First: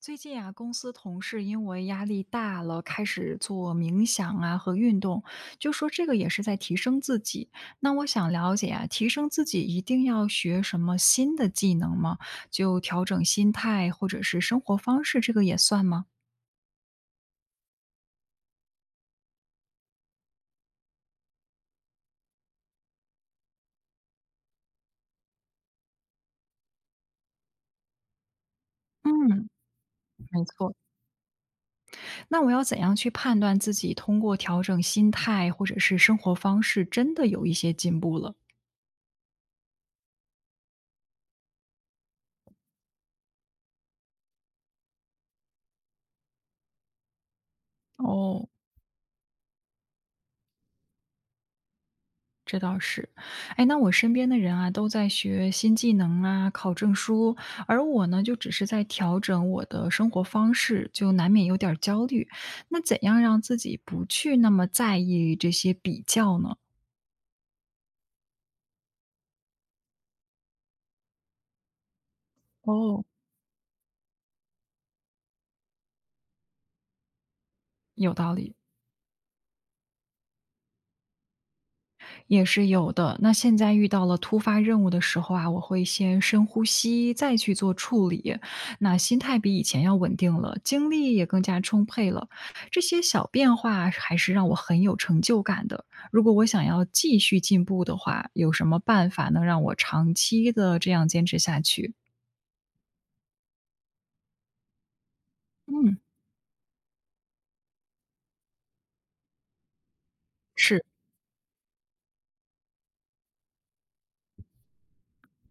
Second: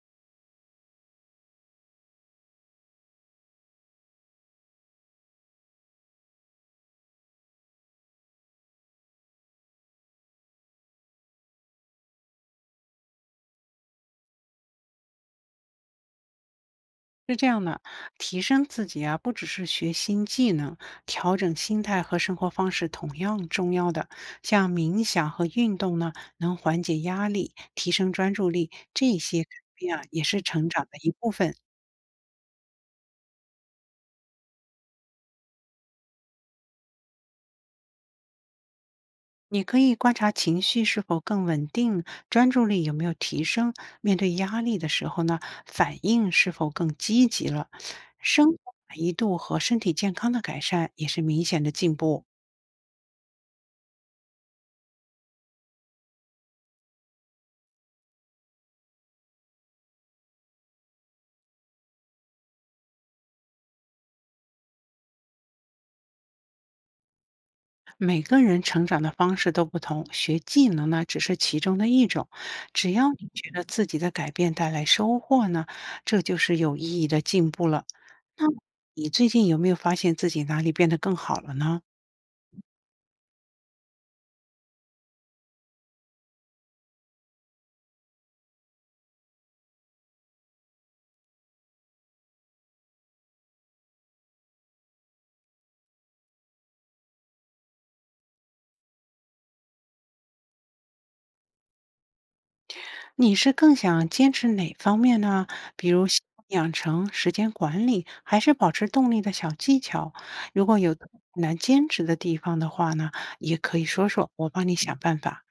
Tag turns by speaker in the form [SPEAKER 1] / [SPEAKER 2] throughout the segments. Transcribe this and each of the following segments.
[SPEAKER 1] 最近啊，公司同事因为压力大了，开始做冥想啊和运动，就说这个也是在提升自己。那我想了解啊，提升自己一定要学什么新的技能吗？就调整心态或者是生活方式，这个也算吗？
[SPEAKER 2] 是这样的，提升自己啊，不只是学新技能，调整心态和生活方式同样重要的。像冥想和运动呢，能缓解压力，提升专注力，这些
[SPEAKER 1] 嗯，
[SPEAKER 2] 改变啊，也是
[SPEAKER 1] 没
[SPEAKER 2] 成
[SPEAKER 1] 错。
[SPEAKER 2] 长的一部分。
[SPEAKER 1] 那我要怎样去判断自己通过调整心态或者是生活方式，真的有一些进步了？
[SPEAKER 2] 你可以观察情绪是否更稳定，专注力有没有提升，面对压力的时候呢，反应是否更积极了，生
[SPEAKER 1] 哦，
[SPEAKER 2] 活满意度和身体健康的改善也是明显的进步。
[SPEAKER 1] 这倒是。哎，那我身边的人啊，都在学新技能啊，考证书，而我呢，就只是在调整我的生活方式，就难免有点儿焦虑。那怎样让自己不去那么在意这些比较呢？
[SPEAKER 2] 每个人成长的方式都不同，学技能呢只是其中的一种。只
[SPEAKER 1] 哦，
[SPEAKER 2] 要你觉得自己的改变带来收获呢，这就是有意义的进步了。
[SPEAKER 1] 有道
[SPEAKER 2] 那
[SPEAKER 1] 理。
[SPEAKER 2] 你最近有没有发现自己哪里变得更好了呢？
[SPEAKER 1] 也是有的。那现在遇到了突发任务的时候啊，我会先深呼吸，再去做处理。那心态比以前要稳定了，精力也更加充沛了。这些小变化还是让我很有成就感的。如果我想要继续进步的话，有什么办法能让我长期的这样坚持下去？
[SPEAKER 2] 你是更想坚持哪方面呢？比
[SPEAKER 1] 嗯，
[SPEAKER 2] 如习惯养成、时间管理，还是保持动力的小技巧？如果
[SPEAKER 1] 是。
[SPEAKER 2] 有特别难坚持的地方的话呢，也可以说说，我帮你想办法。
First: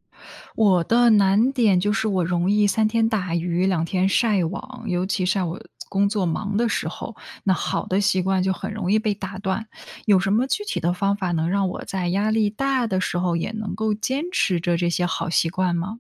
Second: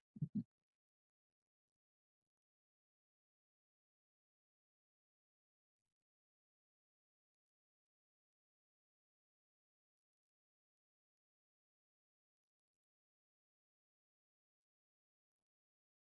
[SPEAKER 1] 我的难点就是我容易三天打鱼两天晒网，尤其在我工作忙的时候，那好的习惯就很容易被打断。有什么具体的方法能让我在压力大的时候也能够坚持着这些好习惯吗？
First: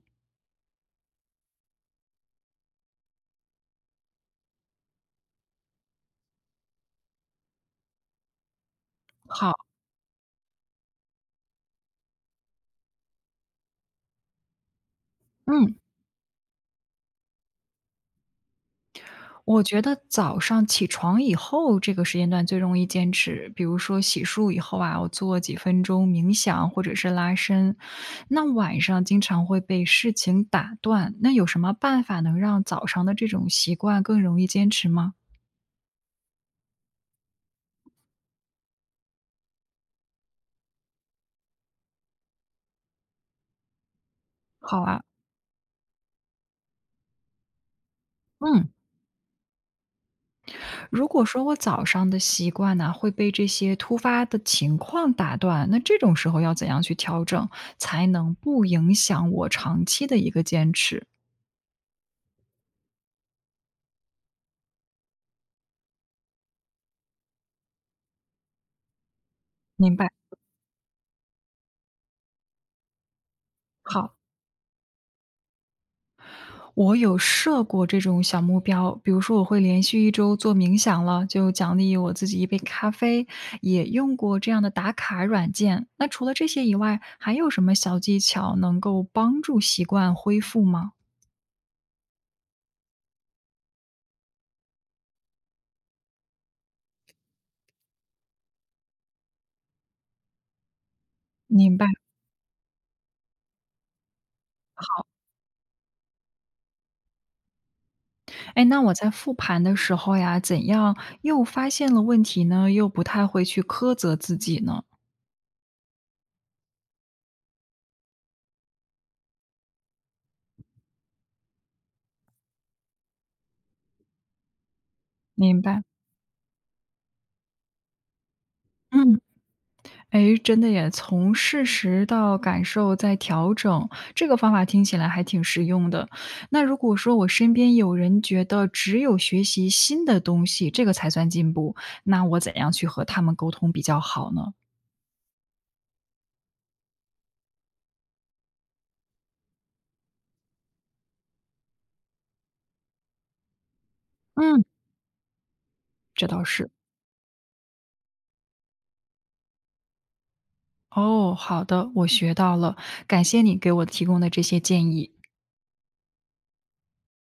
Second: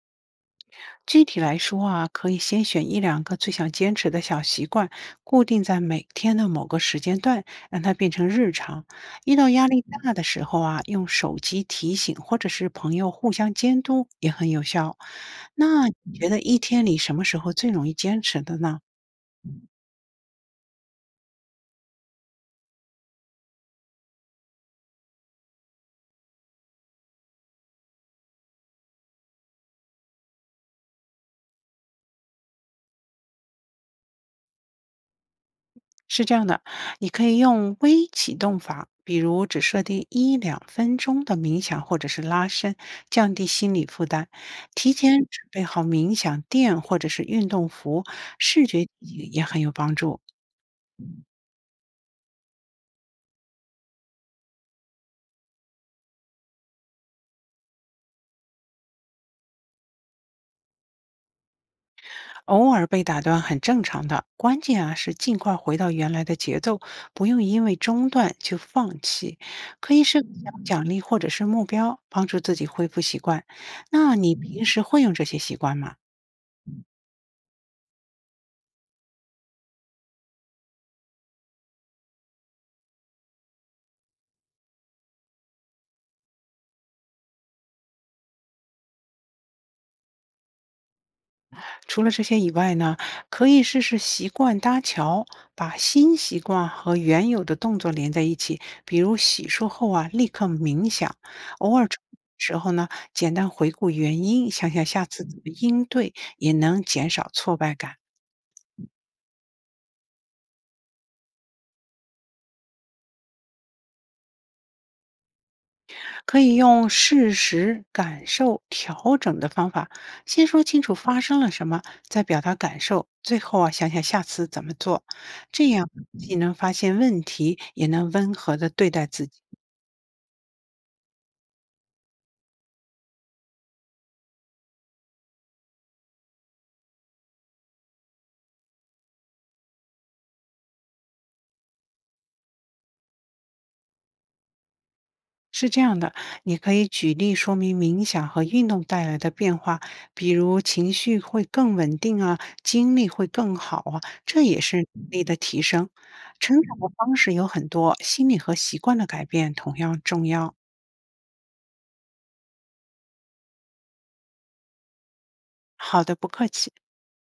[SPEAKER 2] 具体来说啊，可以先选一两个最想坚持的小习惯，固定在每天的某个时间段，让它变成日常。遇到
[SPEAKER 1] 好，
[SPEAKER 2] 压力大的时候啊，用手机提醒或者是朋友互相监督也很有效。
[SPEAKER 1] 嗯。
[SPEAKER 2] 那你觉得一天里什么时候最容易坚持的呢？
[SPEAKER 1] 我觉得早上起床以后这个时间段最容易坚持，比如说洗漱以后啊，我做几分钟冥想或者是拉伸。那晚上经常会被事情打断，那有什么办法能让早上的这种习惯更容易坚持吗？
[SPEAKER 2] 是这样的，你可以用微启动法，比如只设定一两分钟的冥想或者是拉伸，降低心理负担。
[SPEAKER 1] 好
[SPEAKER 2] 提
[SPEAKER 1] 啊，
[SPEAKER 2] 前准备好冥想垫或者是运动服，视
[SPEAKER 1] 嗯，
[SPEAKER 2] 觉记忆也很有帮助。
[SPEAKER 1] 如果说我早上的习惯呢，会被这些突发的情况打断，那这种时候要怎样去调整，才能不影响我长期的一个坚持？
[SPEAKER 2] 偶尔被打断很正常的，关键啊是尽快回到原来的节奏，不用因为中断就放弃。可
[SPEAKER 1] 明
[SPEAKER 2] 以
[SPEAKER 1] 白，
[SPEAKER 2] 设个小奖励或者是目标，帮助自己恢复习惯。那
[SPEAKER 1] 好。
[SPEAKER 2] 你平时会用这些习惯吗？
[SPEAKER 1] 我有设过这种小目标，比如说我会连续一周做冥想了，就奖励我自己一杯咖啡，也用过这样的打卡软件。那除了这些以外，还有什么小技巧能够帮助习惯恢复吗？
[SPEAKER 2] 除了这些以外呢，可以试试习惯搭桥，把新习惯和原有的动作连在一起，比如洗漱后啊，立刻冥想，偶
[SPEAKER 1] 明
[SPEAKER 2] 尔
[SPEAKER 1] 白，
[SPEAKER 2] 冲时候呢，简单回顾原因，想想下
[SPEAKER 1] 好。
[SPEAKER 2] 次怎么应对，也能减少挫败感。
[SPEAKER 1] 哎，那我在复盘的时候呀，怎样又发现了问题呢？又不太会去苛责自己呢？
[SPEAKER 2] 可以用事实、感受、调整的方法，先说清楚发生了什么，再表达感受，最后啊，想想下次怎么做，
[SPEAKER 1] 明
[SPEAKER 2] 这
[SPEAKER 1] 白，
[SPEAKER 2] 样既能发现问题，也能温和的对待
[SPEAKER 1] 嗯。
[SPEAKER 2] 自己。
[SPEAKER 1] 哎，真的耶，从事实到感受再调整，这个方法听起来还挺实用的。那如果说我身边有人觉得只有学习新的东西，这个才算进步，那我怎样去和他们沟通比较好呢？
[SPEAKER 2] 是这样的，你可以举例说明冥想和运动带来的变化，比如情绪会更稳定啊，精力会更好啊，这也
[SPEAKER 1] 嗯，
[SPEAKER 2] 是能力的提升。
[SPEAKER 1] 这倒
[SPEAKER 2] 成
[SPEAKER 1] 是。
[SPEAKER 2] 长的方式有很多，心理和习惯的改变同样重要。
[SPEAKER 1] 哦，好的，我学到了，感谢你给我提供的这些建议。
[SPEAKER 2] 好的，不客气。